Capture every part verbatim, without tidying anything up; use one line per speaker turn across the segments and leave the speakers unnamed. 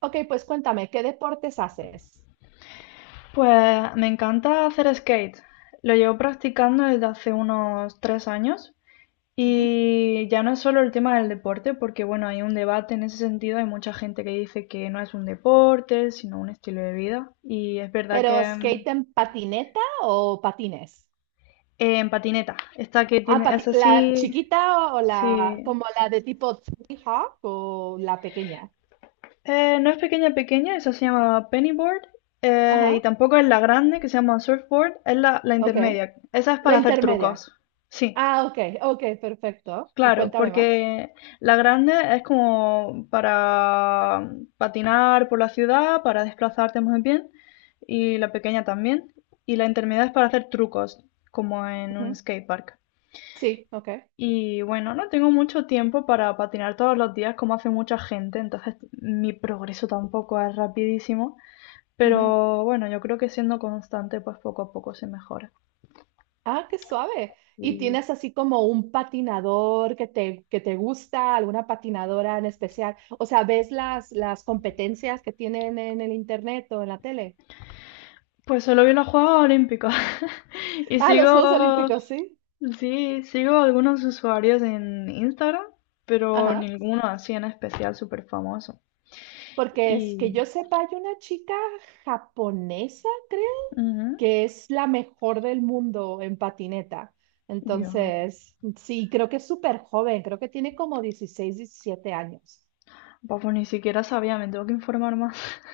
Ok, pues cuéntame, ¿qué deportes haces?
Pues me encanta hacer skate. Lo llevo practicando desde hace unos tres años
Ujú.
y ya no es solo el tema del deporte, porque bueno, hay un debate en ese sentido, hay mucha gente que dice que no es un deporte, sino un estilo de vida. Y es verdad
¿Pero
que mm,
skate en patineta o patines?
eh, en patineta, esta que
Ah,
tiene,
pati-
es
¿la
así,
chiquita o o la,
sí.
como la de tipo Tony Hawk o la pequeña?
Eh, no es pequeña pequeña, esa se llama pennyboard eh, y
Ajá,
tampoco es la grande que se llama surfboard, es la, la
ok.
intermedia. Esa es
La
para hacer
intermedia.
trucos. Sí.
Ah, ok, ok, perfecto. Y
Claro,
cuéntame más.
porque la grande es como para patinar por la ciudad, para desplazarte muy bien, y la pequeña también. Y la intermedia es para hacer trucos, como en un
Ujú.
skatepark.
Sí, ok.
Y bueno, no tengo mucho tiempo para patinar todos los días como hace mucha gente, entonces mi progreso tampoco es rapidísimo, pero bueno, yo creo que siendo constante, pues poco a poco se mejora.
Ah, qué suave. ¿Y
Y
tienes así como un patinador que te, que te gusta, alguna patinadora en especial? O sea, ¿ves las, las competencias que tienen en el internet o en la tele?
pues solo vi las Juegos Olímpicos y
Ah, los Juegos
sigo
Olímpicos, sí.
Sí, sigo algunos usuarios en Instagram, pero
Ajá.
ninguno así en especial súper famoso.
Porque es
Y...
que yo sepa, hay una chica japonesa, creo,
Ujú.
que es la mejor del mundo en patineta.
Dios,
Entonces, sí, creo que es súper joven, creo que tiene como dieciséis, diecisiete años.
pues ni siquiera sabía, me tengo que informar más.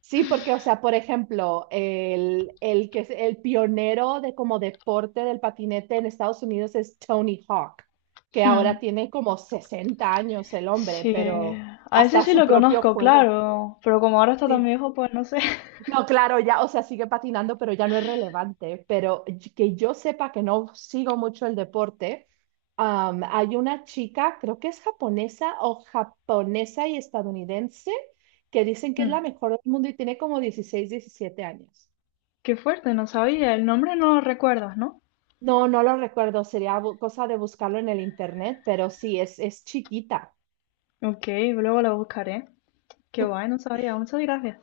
Sí, porque, o sea, por ejemplo, el, el que es el pionero de como deporte del patinete en Estados Unidos es Tony Hawk, que
Hmm.
ahora tiene como sesenta años el hombre,
Sí,
pero
a ese
hasta
sí
su
lo
propio
conozco,
juego.
claro, pero como ahora está tan
Sí.
viejo, pues no sé.
No, claro, ya, o sea, sigue patinando, pero ya no es relevante. Pero y- que yo sepa que no sigo mucho el deporte, am, hay una chica, creo que es japonesa o japonesa y estadounidense, que dicen que es
Hmm.
la mejor del mundo y tiene como dieciséis, diecisiete años.
Qué fuerte, no sabía, el nombre no lo recuerdas, ¿no?
No, no lo recuerdo, sería bu- cosa de buscarlo en el internet, pero sí, es, es chiquita.
Ok, luego lo buscaré. Qué guay, no sabía, muchas gracias.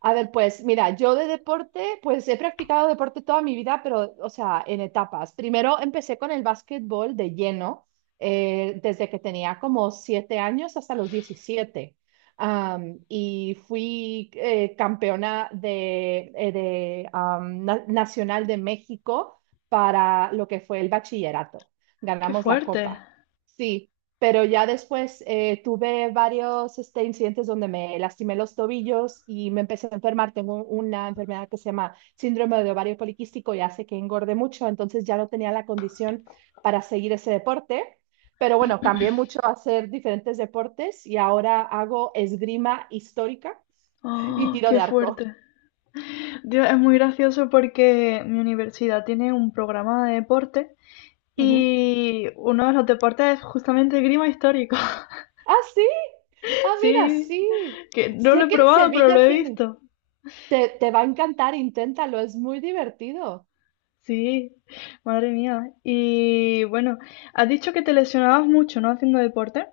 A ver, pues mira, yo de deporte, pues he practicado deporte toda mi vida, pero, o sea, en etapas. Primero empecé con el básquetbol de lleno, eh, desde que tenía como siete años hasta los diecisiete. Am, y fui eh, campeona de, eh, de, am, na- Nacional de México para lo que fue el bachillerato.
Qué
Ganamos la
fuerte.
copa. Sí, pero ya después eh, tuve varios este, incidentes donde me lastimé los tobillos y me empecé a enfermar. Tengo una enfermedad que se llama síndrome de ovario poliquístico y hace que engorde mucho, entonces ya no tenía la condición para seguir ese deporte. Pero bueno, cambié mucho a hacer diferentes deportes y ahora hago esgrima histórica y
Oh,
tiro
qué
de arco.
fuerte. Dios, es muy gracioso porque mi universidad tiene un programa de deporte
Ujú.
y uno de los deportes es justamente esgrima histórico.
Ah, sí. Ah, mira,
Sí,
sí.
que no lo
Sé
he
que en
probado, pero lo
Sevilla
he
tienes.
visto.
Te, te va a encantar, inténtalo, es muy divertido.
Sí, madre mía. Y bueno, has dicho que te lesionabas mucho, ¿no? Haciendo deporte.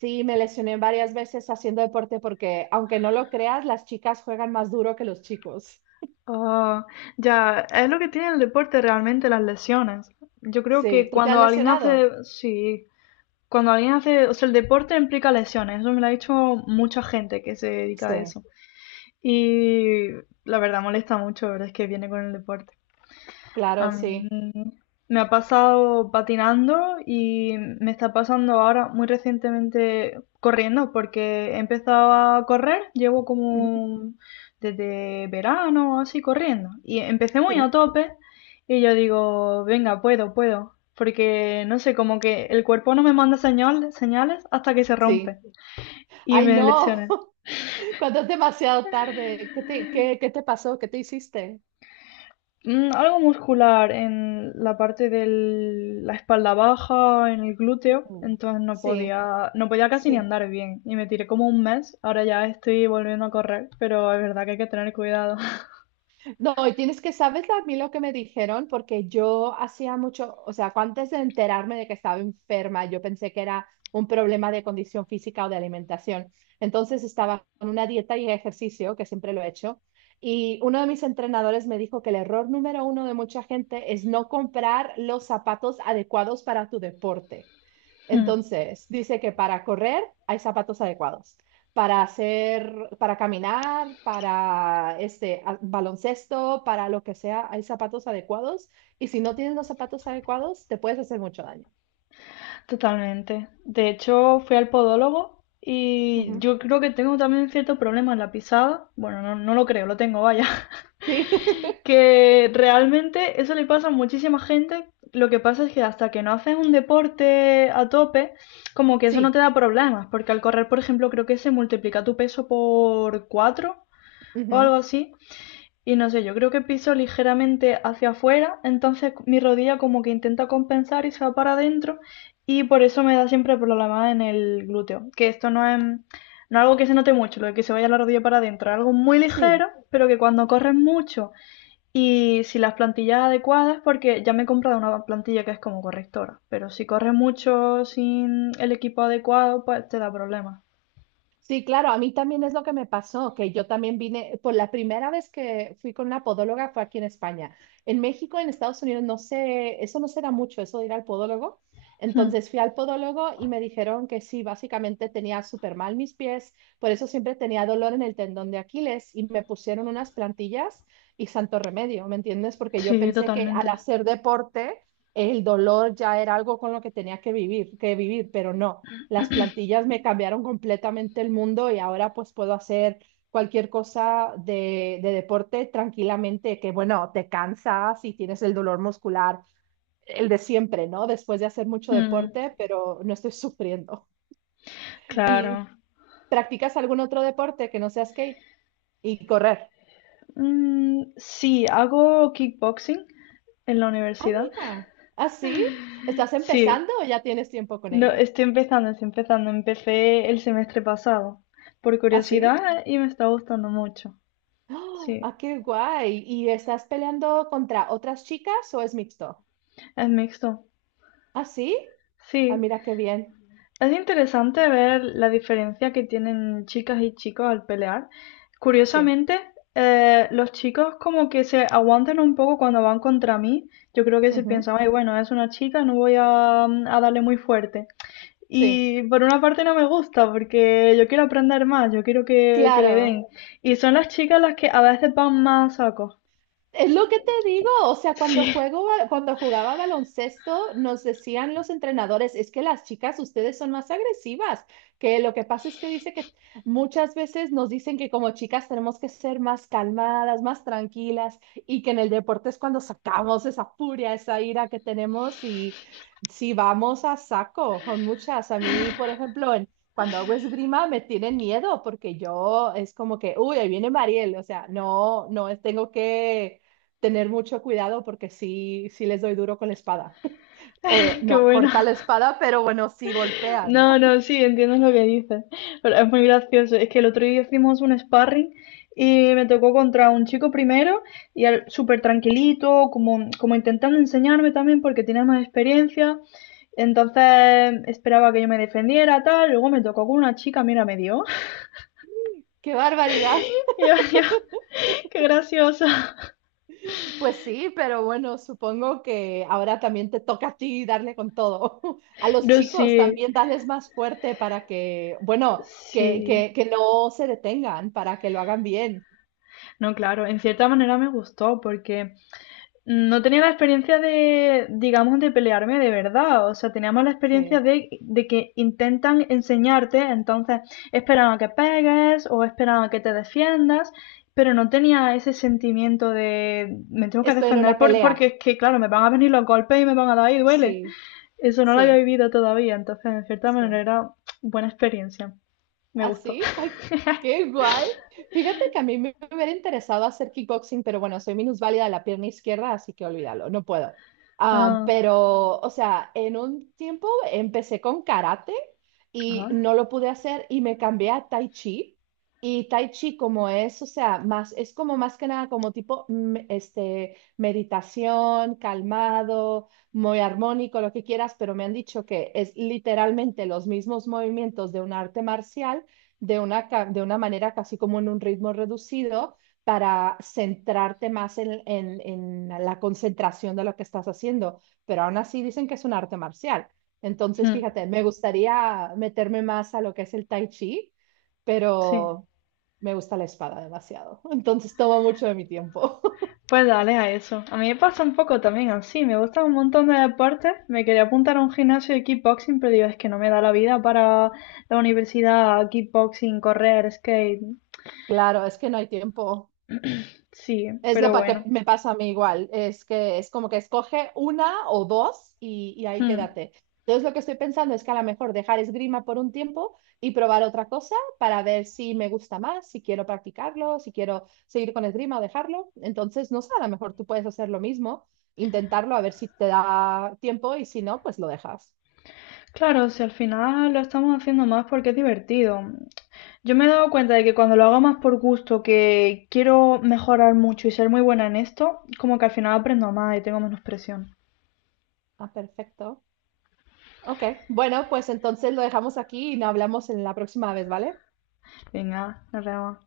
Sí, me lesioné varias veces haciendo deporte porque, aunque no lo creas, las chicas juegan más duro que los chicos.
Ah, ya, es lo que tiene el deporte realmente, las lesiones. Yo creo
Sí,
que
¿tú te has
cuando alguien
lesionado?
hace, sí, cuando alguien hace, o sea, el deporte implica lesiones. Eso me lo ha dicho mucha gente que se dedica a
Sí,
eso. Y la verdad molesta mucho, verdad, es que viene con el deporte. A
claro,
mí
sí.
me ha pasado patinando y me está pasando ahora muy recientemente corriendo, porque he empezado a correr, llevo
Ujú.
como desde verano así corriendo. Y empecé muy a
Sí,
tope y yo digo, venga, puedo, puedo. Porque no sé, como que el cuerpo no me manda señal- señales hasta que se rompe
sí.
y
Ay,
me
no,
lesioné.
cuando es demasiado tarde, ¿qué te, qué, qué te pasó? ¿Qué te hiciste?
Mm, algo muscular en la parte de la espalda baja, en el glúteo,
Mm.
entonces no
Sí,
podía, no podía casi ni
sí.
andar bien y me tiré como un mes, ahora ya estoy volviendo a correr, pero es verdad que hay que tener cuidado.
No, y tienes que, ¿sabes lo- a mí lo que me dijeron? Porque yo hacía mucho, o sea, antes de enterarme de que estaba enferma, yo pensé que era un problema de condición física o de alimentación. Entonces estaba con una dieta y ejercicio, que siempre lo he hecho, y uno de mis entrenadores me dijo que el error número uno de mucha gente es no comprar los zapatos adecuados para tu deporte.
Mm.
Entonces, dice que para correr hay zapatos adecuados, para hacer, para caminar, para este a- baloncesto, para lo que sea, hay zapatos adecuados y si no tienes los zapatos adecuados, te puedes hacer mucho daño.
Totalmente. De hecho, fui al podólogo y
Ujú.
yo creo que tengo también cierto problema en la pisada. Bueno, no, no lo creo, lo tengo, vaya.
Sí,
Que realmente eso le pasa a muchísima gente. Lo que pasa es que hasta que no haces un deporte a tope, como que eso no te
sí,
da problemas, porque al correr, por ejemplo, creo que se multiplica tu peso por cuatro o
ujú.
algo así. Y no sé, yo creo que piso ligeramente hacia afuera, entonces mi rodilla como que intenta compensar y se va para adentro y por eso me da siempre problemas en el glúteo. Que esto no es, no es algo que se note mucho, lo de que se vaya la rodilla para adentro, es algo muy ligero,
Sí.
pero que cuando corres mucho y si las plantillas adecuadas, porque ya me he comprado una plantilla que es como correctora, pero si corres mucho sin el equipo adecuado, pues te da problemas.
Sí, claro, a mí también es lo que me pasó, que yo también vine, por la primera vez que fui con una podóloga fue aquí en España. En México, en Estados Unidos, no sé, eso no será mucho, eso de ir al podólogo.
Hmm.
Entonces fui al podólogo y me dijeron que sí, básicamente tenía súper mal mis pies, por eso siempre tenía dolor en el tendón de Aquiles y me pusieron unas plantillas y santo remedio, ¿me entiendes? Porque yo
Sí,
pensé que al
totalmente.
hacer deporte el dolor ya era algo con lo que tenía que vivir, que vivir, pero no las plantillas me cambiaron completamente el mundo y ahora pues puedo hacer cualquier cosa de, de deporte tranquilamente, que bueno, te cansas y tienes el dolor muscular, el de siempre, ¿no? Después de hacer mucho
Hmm.
deporte, pero no estoy sufriendo. ¿Y
Claro.
practicas algún otro deporte que no sea skate y correr?
Mm, sí, hago kickboxing en la
Ah,
universidad.
mira, así. ¿Estás
Sí,
empezando o ya tienes tiempo con
no,
ello?
estoy empezando, estoy empezando. Empecé el semestre pasado, por
¿Así?
curiosidad, y me está gustando mucho.
¿Ah, sí?
Sí,
¡Ah, qué guay! ¿Y estás peleando contra otras chicas o es mixto?
es mixto.
¿Ah, sí? Ah,
Sí.
mira qué bien.
Es interesante ver la diferencia que tienen chicas y chicos al pelear.
Sí.
Curiosamente, eh, los chicos como que se aguantan un poco cuando van contra mí. Yo creo que se
Ujú.
piensan, ay, bueno, es una chica, no voy a, a darle muy fuerte.
Sí.
Y por una parte no me gusta porque yo quiero aprender más, yo quiero que, que le den.
Claro.
Y son las chicas las que a veces van más a saco.
Es lo que te digo, o sea, cuando
Sí,
juego, ba- cuando jugaba baloncesto, nos decían los entrenadores, es que las chicas, ustedes son más agresivas, que lo que pasa es que dice que muchas veces nos dicen que como chicas tenemos que ser más calmadas, más tranquilas, y que en el deporte es cuando sacamos esa furia, esa ira que tenemos y si vamos a saco con muchas. A mí, por ejemplo, en- cuando hago esgrima me tienen miedo porque yo es como que, uy, ahí viene Mariel, o sea, no, no tengo que tener mucho cuidado porque sí, sí les doy duro con la espada. O eh,
qué
no, corta
buena.
la espada, pero bueno, sí golpea,
No,
¿no?
no, sí, entiendes lo que dices. Pero es muy gracioso. Es que el otro día hicimos un sparring y me tocó contra un chico primero y al- súper tranquilito, como, como intentando enseñarme también porque tenía más experiencia. Entonces esperaba que yo me defendiera, tal. Luego me tocó con una chica, mira, me dio.
¡Qué barbaridad!
Y yo, yo, qué graciosa.
Pues sí, pero bueno, supongo que ahora también te toca a ti darle con todo. A los
No,
chicos
sí,
también darles más fuerte para que, bueno, que,
sí.
que, que no se detengan, para que lo hagan bien.
No, claro, en cierta manera me gustó porque no tenía la experiencia de, digamos, de pelearme de verdad. O sea, teníamos la experiencia
Sí.
de, de que intentan enseñarte, entonces esperan a que pegues o esperan a que te defiendas, pero no tenía ese sentimiento de me tengo que
Estoy en
defender
una
por- porque
pelea.
es que, claro, me van a venir los golpes y me van a dar y duele.
Sí,
Eso no lo había
sí,
vivido todavía, entonces, en cierta manera,
sí.
era buena experiencia. Me gustó.
¿Así? Ay, qué guay. Fíjate que a mí me hubiera interesado hacer kickboxing, pero bueno, soy minusválida de la pierna izquierda, así que olvídalo, no puedo. Ah,
Ah,
pero, o sea, en un tiempo empecé con karate y
ah,
no lo pude hacer y me cambié a tai chi. Y tai chi como es, o sea, más, es como más que nada como tipo, mm, este, meditación, calmado, muy armónico, lo que quieras, pero me han dicho que es literalmente los mismos movimientos de un arte marcial de una, ca- de una manera casi como en un ritmo reducido para centrarte más en, en- en la concentración de lo que estás haciendo. Pero aún así dicen que es un arte marcial. Entonces,
hmm,
fíjate, me gustaría meterme más a lo que es el tai chi,
sí.
pero me gusta la espada demasiado. Entonces toma mucho de mi tiempo.
Pues dale a eso. A mí me pasa un poco también así. Me gustan un montón de deportes. Me quería apuntar a un gimnasio de kickboxing, pero digo, es que no me da la vida para la universidad, kickboxing, correr, skate.
Claro, es que no hay tiempo.
Sí,
Es lo
pero
pa- que
bueno.
me pasa a mí igual, es que es como que escoge una o dos y, y ahí
Hmm.
quédate. Entonces lo que estoy pensando es que a lo mejor dejar esgrima por un tiempo y probar otra cosa para ver si me gusta más, si quiero practicarlo, si quiero seguir con esgrima o dejarlo. Entonces, no sé, a lo mejor tú puedes hacer lo mismo, intentarlo a ver si te da tiempo y si no, pues lo dejas.
Claro, si al final lo estamos haciendo más porque es divertido. Yo me he dado cuenta de que cuando lo hago más por gusto, que quiero mejorar mucho y ser muy buena en esto, como que al final aprendo más y tengo menos presión.
Ah, perfecto. Ok, bueno, pues entonces lo dejamos aquí y no hablamos en la próxima vez, ¿vale?
Venga, nos vemos.